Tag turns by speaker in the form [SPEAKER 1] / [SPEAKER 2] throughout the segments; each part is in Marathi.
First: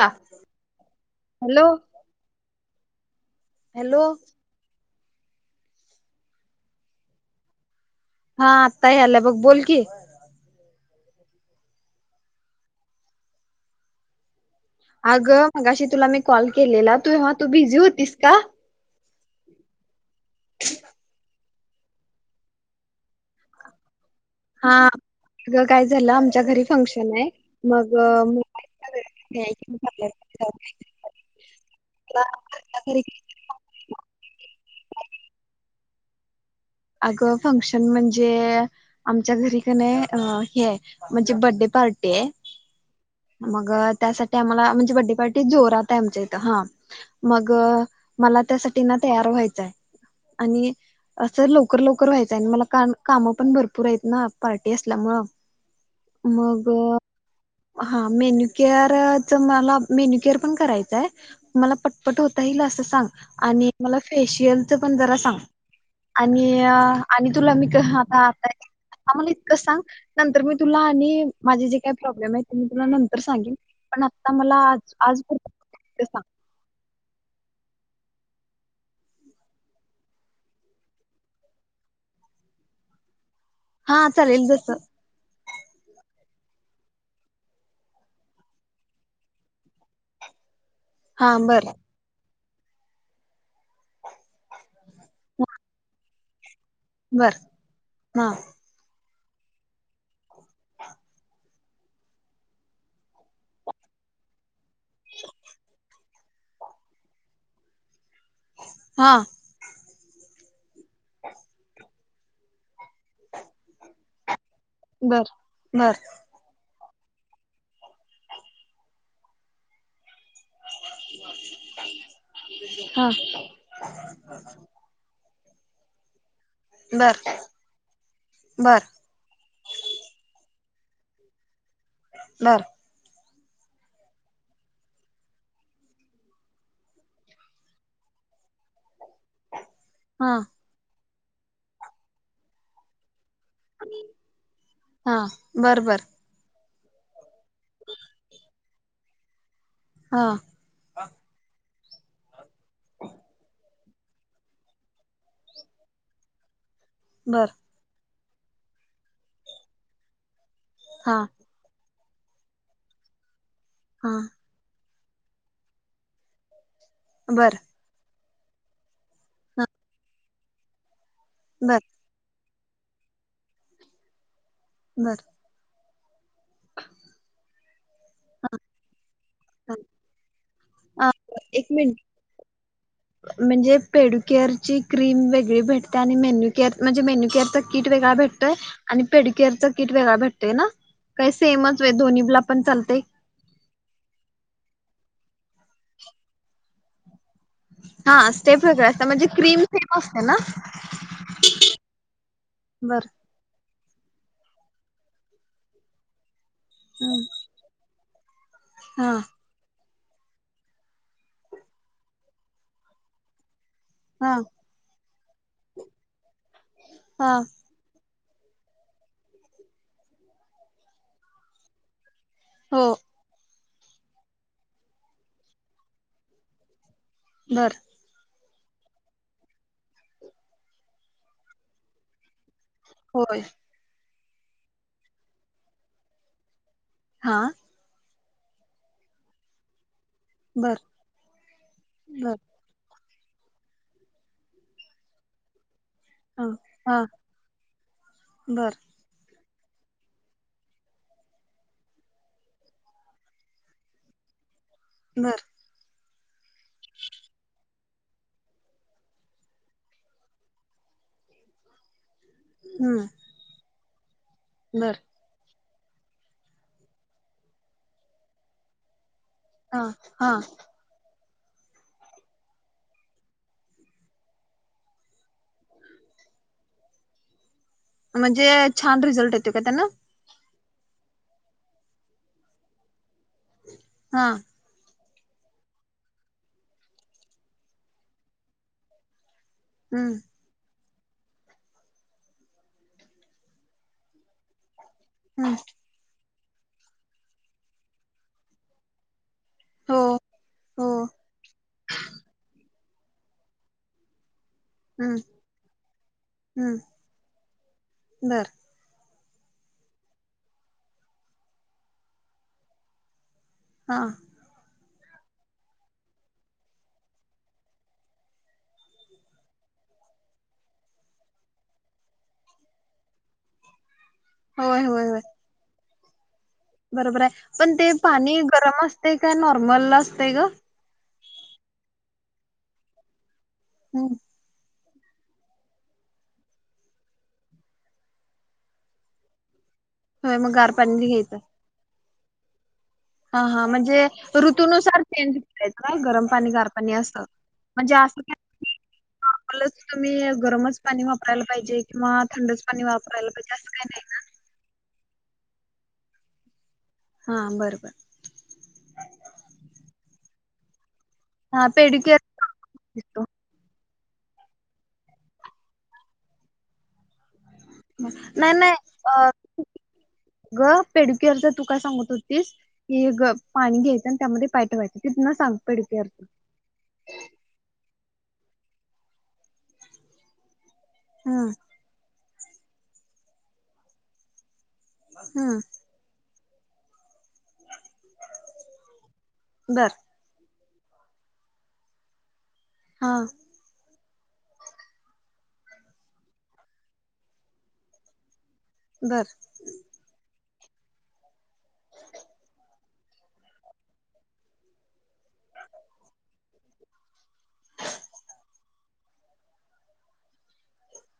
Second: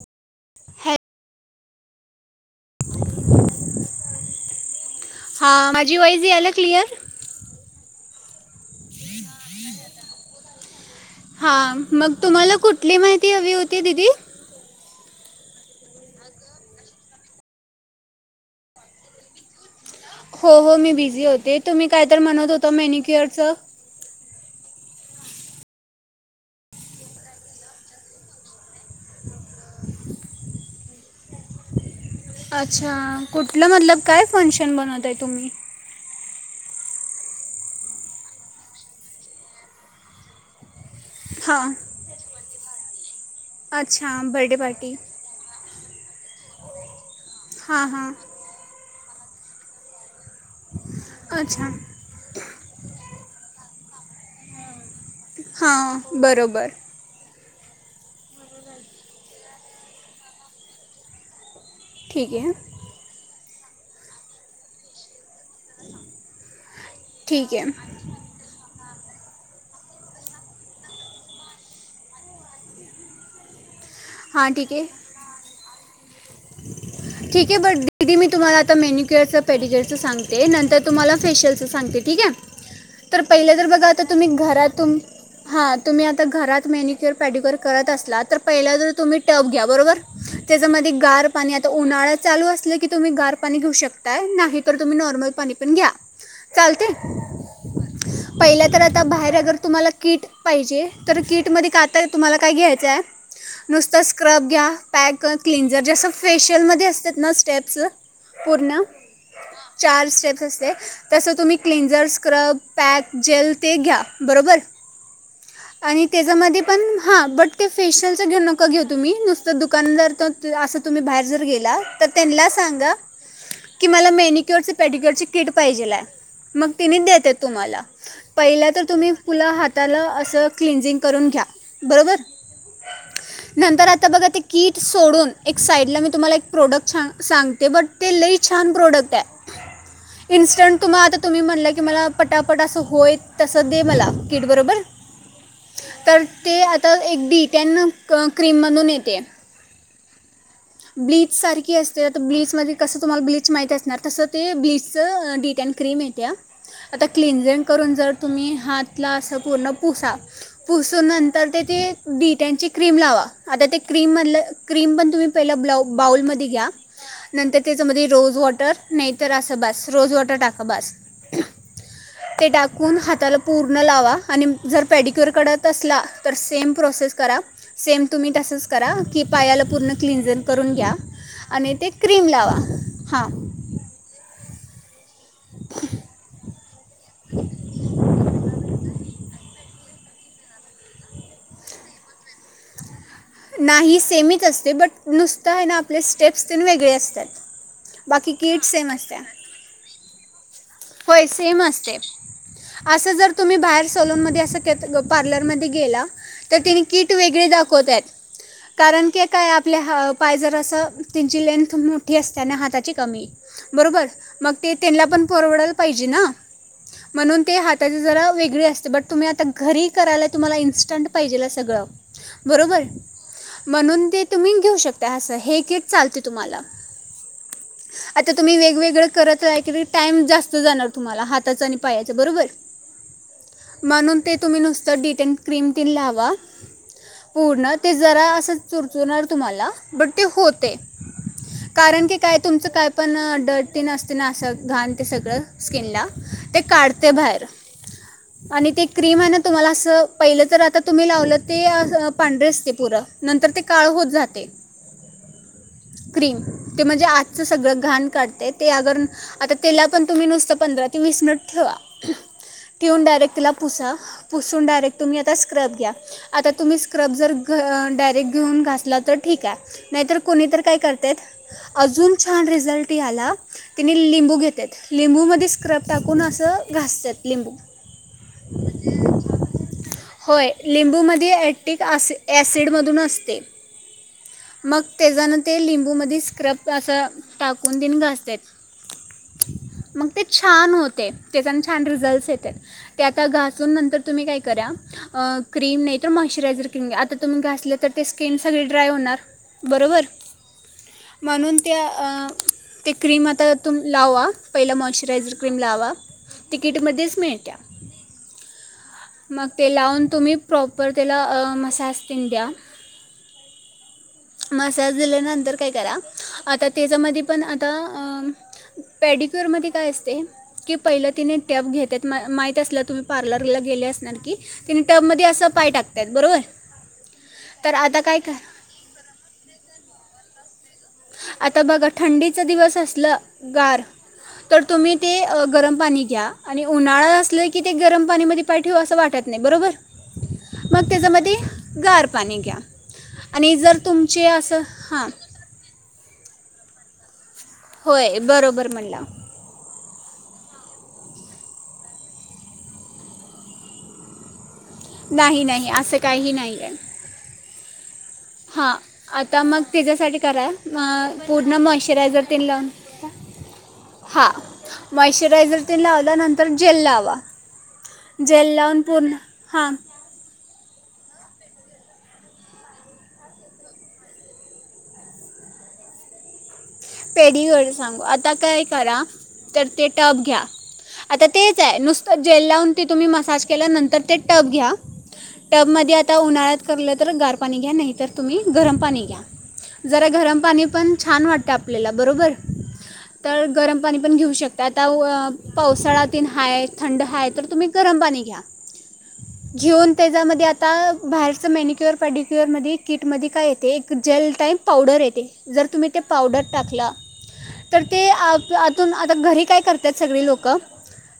[SPEAKER 1] ह
[SPEAKER 2] ह
[SPEAKER 1] हॅलो
[SPEAKER 2] [unintelligible]
[SPEAKER 1] हॅलो
[SPEAKER 2] हा माझी वाईस आला क्लिअर
[SPEAKER 1] हा आताही आलं बघ बोल की
[SPEAKER 2] हा मग तुम्हाला कुठली माहिती हवी होती दिदी
[SPEAKER 1] अगं मगाशी तुला मी कॉल केलेला तूव्हा तू बिझी होतीस का
[SPEAKER 2] हो हो मी बिझी होते तुम्ही काय तर म्हणत होता मेनिक्युअर च
[SPEAKER 1] हा काय झालं आमच्या घरी फंक्शन आहे मग झा हो
[SPEAKER 2] अच्छा कुठलं मतलब काय फंक्शन बनवत आहे तुम्ही
[SPEAKER 1] अगं फंक्शन म्हणजे आमच्या घरी क नाही हे म्हणजे बर्थडे
[SPEAKER 2] हां
[SPEAKER 1] पार्टी आहे मग
[SPEAKER 2] अच्छा
[SPEAKER 1] त्यासाठी
[SPEAKER 2] बर्थडे
[SPEAKER 1] आम्हाला
[SPEAKER 2] पार्टी
[SPEAKER 1] म्हणजे बड्डे पार्टी जोरात आहे आमच्या इथं हा मग
[SPEAKER 2] हां हां
[SPEAKER 1] मला त्यासाठी ना तयार व्हायचय आणि तरर
[SPEAKER 2] अच्छा
[SPEAKER 1] लवकर लवकर व्हायचं आणि मला कामं पण भरपूर आहेत ना पार्टी अस म
[SPEAKER 2] हां बरोबर
[SPEAKER 1] मग हा मेन्यूकअर च मला मेन्यू केअर पण करायचंय मला पटपट
[SPEAKER 2] ठीक
[SPEAKER 1] होत
[SPEAKER 2] आहे
[SPEAKER 1] आहेल असं सांग आणि मला फेशियलच पण जरा सांग आणि आणि
[SPEAKER 2] ठीक
[SPEAKER 1] तुला
[SPEAKER 2] आहे
[SPEAKER 1] मी क आता आताय आ मला इतकं सांग नंतर मी तुला आणि माझे जे काय प्रॉब्लेम आहेत मी तुला नंतर सांगेन पण आता
[SPEAKER 2] हां
[SPEAKER 1] मला
[SPEAKER 2] ठीक आहे
[SPEAKER 1] आज ते सांग
[SPEAKER 2] ठीक आहे बट दिदी मी तुम्हाला आता मेन्यक्यअरं पेडिक्यअरं सांगते नंतर तुम्हाला फेशियलचं सांगते ठीक आहे तर पहिलं जर बघा आता
[SPEAKER 1] हा
[SPEAKER 2] तुम्ही
[SPEAKER 1] चालेल जस
[SPEAKER 2] घरातून हा तुम्ही आता घरात मेनिक्युअर पॅडिक्युअर करत असला तर पहिला ज तुम्ही टब घ्या बरोबर त्याच्यामध्ये गार
[SPEAKER 1] हा
[SPEAKER 2] पाणी
[SPEAKER 1] बर
[SPEAKER 2] ल अस की तुम्ही गार पा घेऊ शकता नाही तर तुम् नॉर्मल पा पण घ्या चालते
[SPEAKER 1] बर हा
[SPEAKER 2] पहिलं तर आ आता बाहेर अगर तुम्हाला किट पाहिजे तर किट मध्ये काता तुम्हाला काय घ्यायचंय नुसतं स्क्रब घ्या पॅक क्लिनझर जसं फेशियलमध्ये असतात ना स्टेप्स पूर्ण
[SPEAKER 1] हा
[SPEAKER 2] चार स्टेप्स असते तसं तुम्ही क्लेंझर स्क्रब पॅक जेल ते घ्या बरोबर
[SPEAKER 1] बर बर
[SPEAKER 2] आणि त्याच्यामध्ये पण हा बट ते फेशियलच घेऊ नको घेऊ तुम्ही नुसतं दुकानदार तर तुम्ही बाहेर जर गेला तर त्यां सांगा
[SPEAKER 1] हा
[SPEAKER 2] की मला मेणुकर पेडुकर किट पाहिजेला मग तिने
[SPEAKER 1] बर
[SPEAKER 2] देतेत तुम्हाला पहिला
[SPEAKER 1] बर
[SPEAKER 2] तर तुम्ही फुलं हाताला अस क्लीन्सिंग करून घ्या बरोर
[SPEAKER 1] बर
[SPEAKER 2] नंतर आता बघा ते कीट सोडून एक साईडला मी तुम्हाला एक प्रोडक्ट ां सांगते बट ते लई छान प्रोडक्ट
[SPEAKER 1] हा
[SPEAKER 2] आहे इन्स्टंट तुम्हाला आता तुम्ही म्हणलं की मला पटापट असं होयत तस दे मला किट बरोबर
[SPEAKER 1] बरं बरं
[SPEAKER 2] तर ते आता एक डी टॅन क्रीम म्हणून येते
[SPEAKER 1] हा
[SPEAKER 2] ब्लीच सारखी अस ते आता ब्लीच मध्ये कसं तुम्हाला ब्लीच माहती असणार तसं ते ब्लीच डिटॅन क्रीम येत्या आता
[SPEAKER 1] बर
[SPEAKER 2] क्लनजिंग करून जर तुम्ही हातला असं पूर्ण पुसा पुसून
[SPEAKER 1] हा
[SPEAKER 2] नंतर ते ते बीटची क्रीम लावा आता ते
[SPEAKER 1] हा
[SPEAKER 2] क्रीम म्हधलं क्रीम पण पहिला बाऊलमध्ये घ्या
[SPEAKER 1] बर
[SPEAKER 2] नंतर त्याच्यामध्ये रोज वॉटर नाही तर असं
[SPEAKER 1] हा
[SPEAKER 2] बास रोज वॉटर टाका बास
[SPEAKER 1] बर
[SPEAKER 2] चिकून हाताला पूर्ण लावा आणि जर
[SPEAKER 1] बर
[SPEAKER 2] पेडिक्युअर कढत असला तर सेम प्रोसेस करा सेम तुम्ही तसच करा की पायाला पूर्ण क्लनजन करून घ्या
[SPEAKER 1] हा एक
[SPEAKER 2] आणि ते क्रीम लावा हां
[SPEAKER 1] मिनट म्हणजे पेडुकेअर क्रीम वेगळी भेटते आणि मेन्यू केअर म्हणजे मेन्यू केअरचा कट वेगळा भेटतय आणि पेडअर किट वेगळा भेटते ना काही सेमच दोन्हीला पण चालतंय
[SPEAKER 2] नाही सेमीच असते बट नुसतं आहे ना आपले स्टेप्स ते वेगळे असतात
[SPEAKER 1] हा
[SPEAKER 2] बाकी
[SPEAKER 1] स्टेप
[SPEAKER 2] किट
[SPEAKER 1] वेगळ्या
[SPEAKER 2] सेम
[SPEAKER 1] असत
[SPEAKER 2] असते
[SPEAKER 1] म्हणजे क्रीम सेम असते ना
[SPEAKER 2] होय सेम असतय
[SPEAKER 1] बर
[SPEAKER 2] अस जर तुम्ही बा सलून मधे अस पार्लर मधे गेला तर तिने किट वेगळे दाखवतात कारण
[SPEAKER 1] हा
[SPEAKER 2] की काय आपल्या ह पाय जर अस त्यांची लेंथ मोठी असतेना हाताची कमी बरोबर
[SPEAKER 1] हा
[SPEAKER 2] मग ते त्यांना पण परवडलं पाहिजे ना
[SPEAKER 1] हा
[SPEAKER 2] म्हणून ते हाताचे जरा वेगळी असते बट तुम्ही आता घरी करायला तुम्हाला इन्स्टंट पाहिजे सगळं बरोबर
[SPEAKER 1] हो
[SPEAKER 2] म्हणून ते तुम्ही घेऊ शकता हं हे किट चालते तुम्हाला
[SPEAKER 1] बर
[SPEAKER 2] आता तुम्ही वेगवेगळं करत रा कीरी टाइम जास्त जाणार तुम्हाला हाताचं आणि पायाचं बरोबर
[SPEAKER 1] होय
[SPEAKER 2] म्हणून ते तुम्ही डी टॅन क्रीम ते लावा
[SPEAKER 1] हा
[SPEAKER 2] पूर्ण ज ते अस चुरचुरनार तुम्हाला
[SPEAKER 1] बर
[SPEAKER 2] कारण की
[SPEAKER 1] बर
[SPEAKER 2] काय तुमचं काय पण डर्टी नसते ना ते असं घाण ते सगळं ते
[SPEAKER 1] हा
[SPEAKER 2] न
[SPEAKER 1] हा
[SPEAKER 2] काढते बाहेर आणि
[SPEAKER 1] बर
[SPEAKER 2] ते क्रीम आहे ना तुम्हाला अस पहिलं तर आता तुम्ही लावलं ते पांढरे असते पुर नंतर ते काळ होत जाते
[SPEAKER 1] बर
[SPEAKER 2] क्रीम ते म्हणजे आजच सगळं घाण काढते ते अगर आता त्याला पण तुम्ही नुसतं पंधरा ते वीस मिनिट ठेवा ठेवून
[SPEAKER 1] हम्म
[SPEAKER 2] डायरेक्ट तिला पुसा पुसून
[SPEAKER 1] बर
[SPEAKER 2] डायरेक्ट तुम्ही आता स्क्रब घ्या आता तुम्ही स्क्रब जर घ डायेक्ट घेऊन घातला ठीक
[SPEAKER 1] हा
[SPEAKER 2] आहे नाहीतर
[SPEAKER 1] हा
[SPEAKER 2] कुणी तर काय करते अजून छान रिझल्ट याला तिने लिंबू घेतेत लिंबूमध्ये स्क्रब टाकून असं घासतात लिंबू.
[SPEAKER 1] म्हणजे छान रिझल्ट येतो का त्यांना.
[SPEAKER 2] होय लिंबूमध्ये ऍक्टिक ऍसिड मधून असते.
[SPEAKER 1] हा.
[SPEAKER 2] तेजानं ते लिंबूमध्येध स्क्रब असा टाकून तन घासत. मग
[SPEAKER 1] हम्म
[SPEAKER 2] ते छान होत. ते त्याच्यान छान रिझल्टस येतात ते आता घासून नंतर तुम्ही काय करा.
[SPEAKER 1] हम्म
[SPEAKER 2] क्रीम नाही तर मॉशचरायझर क आता तुम्ही घासलं तर ते स्किन सगळी ड्राय होणार.
[SPEAKER 1] हो
[SPEAKER 2] बरोबर
[SPEAKER 1] हो
[SPEAKER 2] म्हणून त्या ते क्रीम आता त्यातून लावा. पहिला
[SPEAKER 1] हम्म
[SPEAKER 2] मॉशचरायझर क्रीम लावा ते
[SPEAKER 1] हम्म
[SPEAKER 2] कीटमध्येच मिळत्या.
[SPEAKER 1] बर
[SPEAKER 2] मग ते लावून तुम्ही प्रॉपर त्याला मसाज तन द्या.
[SPEAKER 1] हा.
[SPEAKER 2] मसाज दिल्यानंतर काय करा आता त्याच्यामध्ये पण आता पॅडिक्युअरमध्ये काय असते की पहिलं तिने टॅब घेत आहेत म माहीत असलं तुम्ही पार्लरला गेले असणार. तने
[SPEAKER 1] होय
[SPEAKER 2] टब
[SPEAKER 1] होय होय
[SPEAKER 2] मध्ये असं पाय टाकतयात बरोबर.
[SPEAKER 1] बरोबर आहे पण
[SPEAKER 2] तर
[SPEAKER 1] ते
[SPEAKER 2] आता काय कर
[SPEAKER 1] पाणी गरम असत का नॉर्मल असतय ग?
[SPEAKER 2] आता बघा थंडीचा दिवस असलं गार
[SPEAKER 1] हम्म
[SPEAKER 2] तर तुम्ही ते गरम पाणी घ्या आणि उन्हाळा असला की ते गरम पाणीमध्ये पाय ठेव असं वाटत नाही बरोबर
[SPEAKER 1] होय गार
[SPEAKER 2] मग
[SPEAKER 1] पाणी
[SPEAKER 2] त्याच्यामध्ये
[SPEAKER 1] घ्यायचं
[SPEAKER 2] गार पाणी घ्या.
[SPEAKER 1] हा
[SPEAKER 2] आणि
[SPEAKER 1] हा
[SPEAKER 2] जर
[SPEAKER 1] म्हणजे
[SPEAKER 2] तुमचे असं
[SPEAKER 1] ऋतूनुसार
[SPEAKER 2] हां
[SPEAKER 1] चेंज करायचं का गरम पाणी कार पाणी असं. म्हणजे
[SPEAKER 2] होय
[SPEAKER 1] असं
[SPEAKER 2] बरोबर
[SPEAKER 1] काय
[SPEAKER 2] म्हणला
[SPEAKER 1] नॉर्मलच गरमच पाणी वापरायला पाहिजे किंवा थंडच पाणी वापरायला पाहिजे असं काही नाही ना.
[SPEAKER 2] नाही नाही असं काहीही नाही आहे.
[SPEAKER 1] हा बरोबर
[SPEAKER 2] हा आता मग त्याच्यासाठी करा म पूर्ण
[SPEAKER 1] हा पेडिक्युअर
[SPEAKER 2] मॉइश्चरायझर लाऊन
[SPEAKER 1] दिसतो
[SPEAKER 2] हा मॉइशचरायझर तेन लावल्यानंतर जेल लावा जेल
[SPEAKER 1] नाही नाही
[SPEAKER 2] लावून
[SPEAKER 1] अ
[SPEAKER 2] पूर्ण हां
[SPEAKER 1] ग पेड केअर च तू काय सांग होतीस पाणी घ्यायचं आणि त्यामध्ये पाय ठेवायचा तिथून सांग पर
[SPEAKER 2] पेढवर सांगू आता काय करा तर ते टप घ्या. आता
[SPEAKER 1] हम्म
[SPEAKER 2] तेच आहे नुसतं जेल लावून ते तुम्ही मसाज केलं नंतर ते टप घ्या
[SPEAKER 1] हम्म
[SPEAKER 2] टबमध्येध्ये आता उन्हाळ्यात करलं तर गार. गार पाणी घ्या नाहीतर तुम्ही गरम पाणी घ्या.
[SPEAKER 1] बर
[SPEAKER 2] जरा गरम पाणी पण छान वाटतं. ले बरोबर
[SPEAKER 1] हा
[SPEAKER 2] तर गरम पा पण घेऊ शकता आता पावसाळा्या तन हाय थंड हाय तर तुम्ही गरम पाणी घ्या.
[SPEAKER 1] बर
[SPEAKER 2] घेऊन त्याच्यामध्ये आता बाहेरच मेनिक्युअर पडिक्युअर मधी किटमध्ये काय येते एक जेल टाइम पावडर येते जर तुम्ही ते पावडर टाकला. तर ते आतून आता घरी काय करतात सगळी लोक.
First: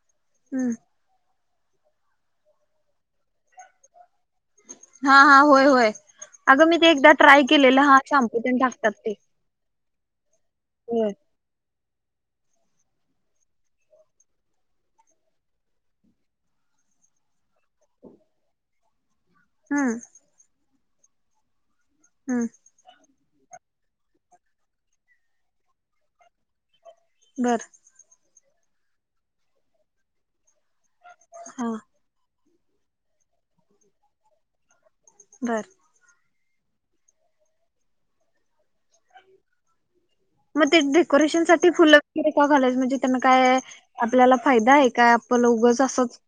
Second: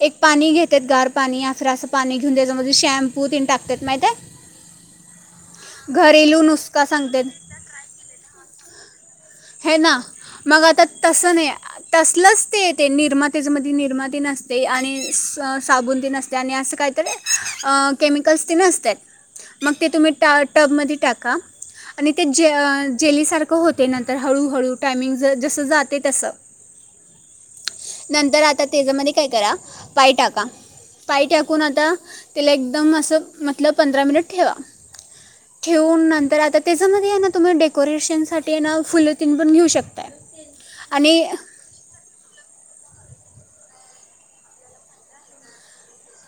[SPEAKER 2] एक पाणी
[SPEAKER 1] हम्म
[SPEAKER 2] घेतेत गार पाणी अेर असं पाणी घेऊन त्याच्यामध्ये शॅम्पू तेन टाकतात माहितये
[SPEAKER 1] हा हा होय होय. अगं मी
[SPEAKER 2] नुस्खा
[SPEAKER 1] ते एकदा
[SPEAKER 2] सांगतात
[SPEAKER 1] ट्राय केलेलं हा शॅम्पू पन टाकतात ते
[SPEAKER 2] हे ना मग आता
[SPEAKER 1] होय
[SPEAKER 2] तसं नाही आहे. तसलच ते ते निर्माते मध्ये निर्माती नसते आणि सागुती नसते आणि असं काहीतरी केमिकल्स तेन असतय मग ते
[SPEAKER 1] हम्म
[SPEAKER 2] तुम्ही टब मध्ये टाका आणि ते
[SPEAKER 1] हम्म
[SPEAKER 2] जेली सारख होतय तर हळूहळू टायमिंग जस जाते तस
[SPEAKER 1] बर
[SPEAKER 2] नंतर आता त्याच्यामध्ये काय करा पाय टाका पाय टाकून
[SPEAKER 1] हा
[SPEAKER 2] आता त्याला एकदम अस म्हटल पंधरा मिनिट ठेवा
[SPEAKER 1] बर
[SPEAKER 2] ठेवून नंतर आ तर त्याच्यामध्ये आहे ना तुम्ही डेकोरेशनसाठी ना फुलं तिन पण घेऊ शकता.
[SPEAKER 1] मग ते डेकोरेशन साठी फुल वगैर का घालाय म्हणजे? त्यांना काय आपल्याला फायदा आहे काय आप उघंच असच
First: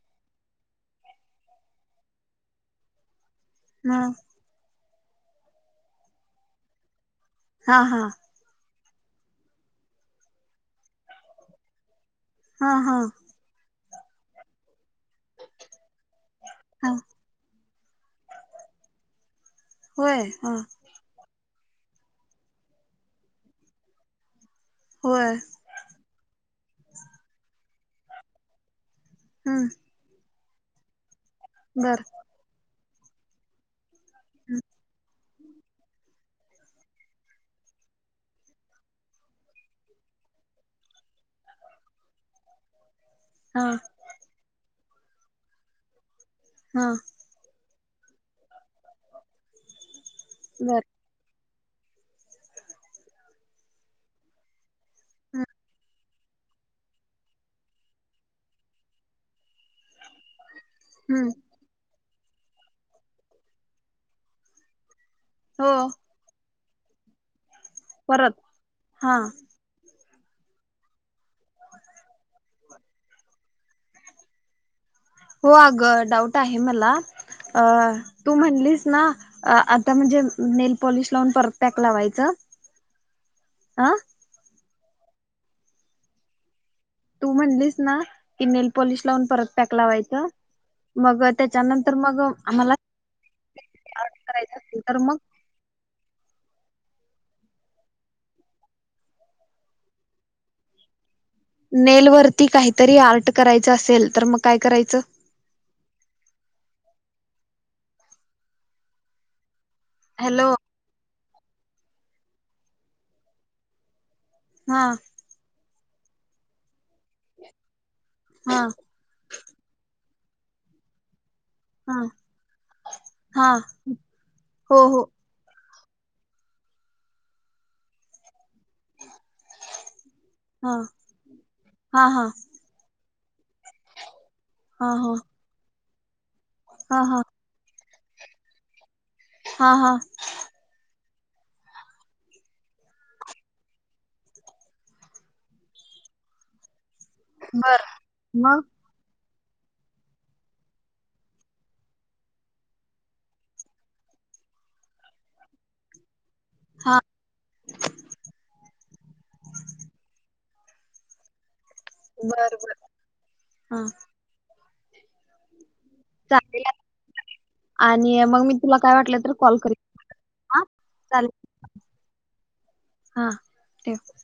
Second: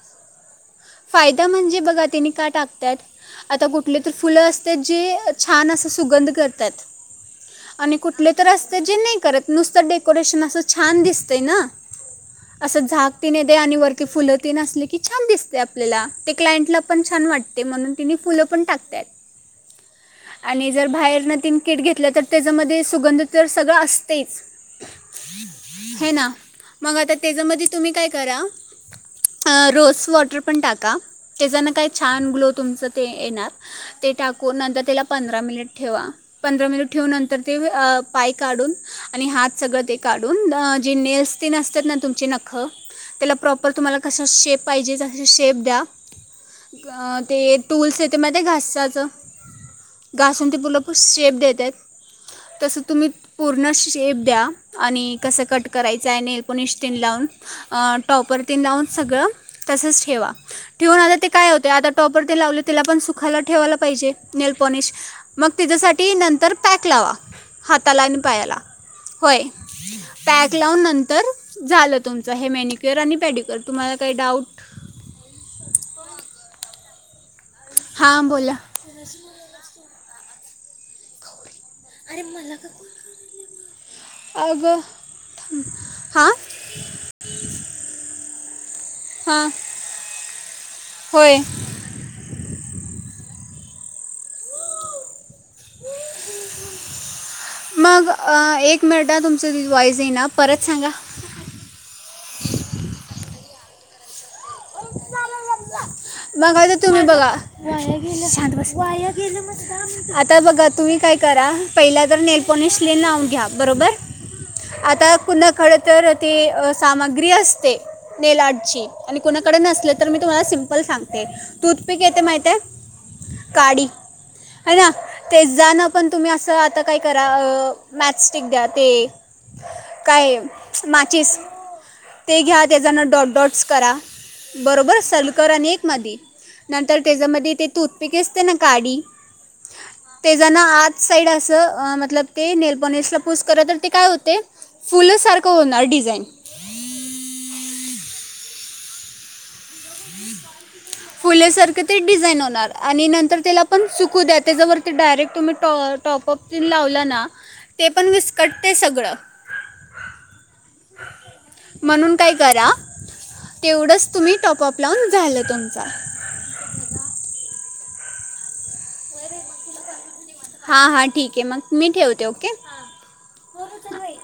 [SPEAKER 2] फायदा म्हणजे बघा तिने का टाकतात आ कुठले
[SPEAKER 1] हा
[SPEAKER 2] तर फुलं असत जे छान असं सुगंध करतात
[SPEAKER 1] हा
[SPEAKER 2] आणि
[SPEAKER 1] हा
[SPEAKER 2] कुठले तर अस तर जे नाही करत नुसतं डेकोरेशन असं छान दिसतंय ना
[SPEAKER 1] हा
[SPEAKER 2] असं
[SPEAKER 1] हा
[SPEAKER 2] झाक तने येतय आणि वरती फुलं ती न असली की छान दिसते आपल्याला ते क्लायंटला
[SPEAKER 1] हा
[SPEAKER 2] पण छान वाटते म्हणून तिने फुलं पण टाकतात
[SPEAKER 1] होय हा
[SPEAKER 2] आणि जर बाहेर न ती किट घेतलं तर त्याच्यामध्ये सुगंध तर सगळं असतेच
[SPEAKER 1] होय
[SPEAKER 2] हे ना मग आता त्याच्यामध्ये तुम्ही काय करा
[SPEAKER 1] हम्म
[SPEAKER 2] रोस वॉटर पण टाका त्या काय
[SPEAKER 1] बर
[SPEAKER 2] छान ग्लो तुमच ते येणार ते टाकून नंतर त्याला पंधरा मिनिट ठेवा पंधरा मिनिट ठेवून नंतर ते पाय काढून आणि हात सगळं ते का काढून जे नेल्स तेन असतात ना तुमचे नख त्याला
[SPEAKER 1] हा
[SPEAKER 2] प्रॉपर तुम्हाला कस शेप पाहिजे तस शेप द्या
[SPEAKER 1] हा
[SPEAKER 2] ते टूल्स येते मग ते घासाचं घासून ते
[SPEAKER 1] बर
[SPEAKER 2] पुरपूर शेप देत्यात. तस तुम्ही पूर्ण शेप द्या आणि कस कट करायचं [unintelligible] नेणपॉलिश लावून अ टॉप्पर तिन सगळं तस ठेवा ठेऊन आल्यावर ते
[SPEAKER 1] हम्म
[SPEAKER 2] काय होतय आता टॉप टॉप्पर लावलेलं तिला पण सुखायला ठेवायला पाहिजे ठेवा पाजे नेलपॉलिश मग
[SPEAKER 1] हो
[SPEAKER 2] तेज्यासाठी नंतर पॅक लावा हाताला आणि
[SPEAKER 1] परत
[SPEAKER 2] पायाला
[SPEAKER 1] हा
[SPEAKER 2] होय. पॅक लावून नंतर झालं तुमचं हे मेनिक्युअर आणि पेडिक्युअर तुम्हाला काही डाऊट
[SPEAKER 1] हो अग डाऊट आहे मला
[SPEAKER 2] हां
[SPEAKER 1] तू
[SPEAKER 2] बोला
[SPEAKER 1] म्हणलीस ना अ आता म्हणजे नेल पॉलिश लावून परत पॅक
[SPEAKER 2] अरे
[SPEAKER 1] लावायचं
[SPEAKER 2] मला का कॉल करून
[SPEAKER 1] अ
[SPEAKER 2] राहिलाय मग अग थांब हा
[SPEAKER 1] तू म्हणलीस ना की नेल पॉलिश लावून परत
[SPEAKER 2] हां
[SPEAKER 1] पॅक लावायचं मग
[SPEAKER 2] होय
[SPEAKER 1] त्याच्यानंतर मग आम्हाला [inaudible] करायच अस तर मग [unintelligible]
[SPEAKER 2] मग एक मिनिट हं तुमच वॉईस येई ना परत सांगा.
[SPEAKER 1] नेल वरती काहीतरी आर्ट करायचं असेल तर मग काय करायचं
[SPEAKER 2] [unintelligible] बघाय तर तुम्ही बघा वाया गेलं शांत बसआता
[SPEAKER 1] हॅलो
[SPEAKER 2] बघा तुम्ही काय करा पहिला तर नेलपॉलिश लावून घ्या बरोबर
[SPEAKER 1] हा
[SPEAKER 2] आता कु खरं तर ते सामग्री असते नेलआर्ट
[SPEAKER 1] हा
[SPEAKER 2] ची आणि नसल तर मी तुम्हाला सिंपल सांगते.
[SPEAKER 1] हा
[SPEAKER 2] तूथपिक येते माहिती ये
[SPEAKER 1] हा
[SPEAKER 2] काडी आहे
[SPEAKER 1] हो
[SPEAKER 2] ना
[SPEAKER 1] हो
[SPEAKER 2] ते जाण पण तुम्ही असं आता काय करा मॅथस्टिक दया ते काय
[SPEAKER 1] हा
[SPEAKER 2] मॅचिस
[SPEAKER 1] हा हा
[SPEAKER 2] ते घ्या त्याच्यानं डॉट डॉट्स करा.
[SPEAKER 1] हा
[SPEAKER 2] बरोबर
[SPEAKER 1] हा
[SPEAKER 2] सलकर आणि एक मध्ये नंतर
[SPEAKER 1] हा हा
[SPEAKER 2] त्याच्यामध्ये ते तूतपिक असते ना काडी
[SPEAKER 1] हा हा
[SPEAKER 2] ते ज ना आत साईड असं मतलब ते नेल पॉलिश ला पुश केलतर ते काय होते फुल सारख होणार डिप डीजाईन
[SPEAKER 1] बर मग
[SPEAKER 2] फुलेसारखं ते डिझाईन होणार आणि नंतर त्याला पण सुकू दया त्याच्यावरती डायरेक्ट तुम्ही टॉ टॉप पपतीन
[SPEAKER 1] हा
[SPEAKER 2] लावलं ना ते पण विस्कटते सगळं म्हणून काय
[SPEAKER 1] बर
[SPEAKER 2] करा
[SPEAKER 1] बर हा
[SPEAKER 2] तेवढच तुम्ही टॉपप लावून झालं तुमचा.
[SPEAKER 1] चालेल आणि मग मी तुला काय वाटलं तर कॉल करील
[SPEAKER 2] हा हा ठीक आहे मग मी ठेवते ओके
[SPEAKER 1] हा
[SPEAKER 2] फोन
[SPEAKER 1] ठेव
[SPEAKER 2] उचल बाई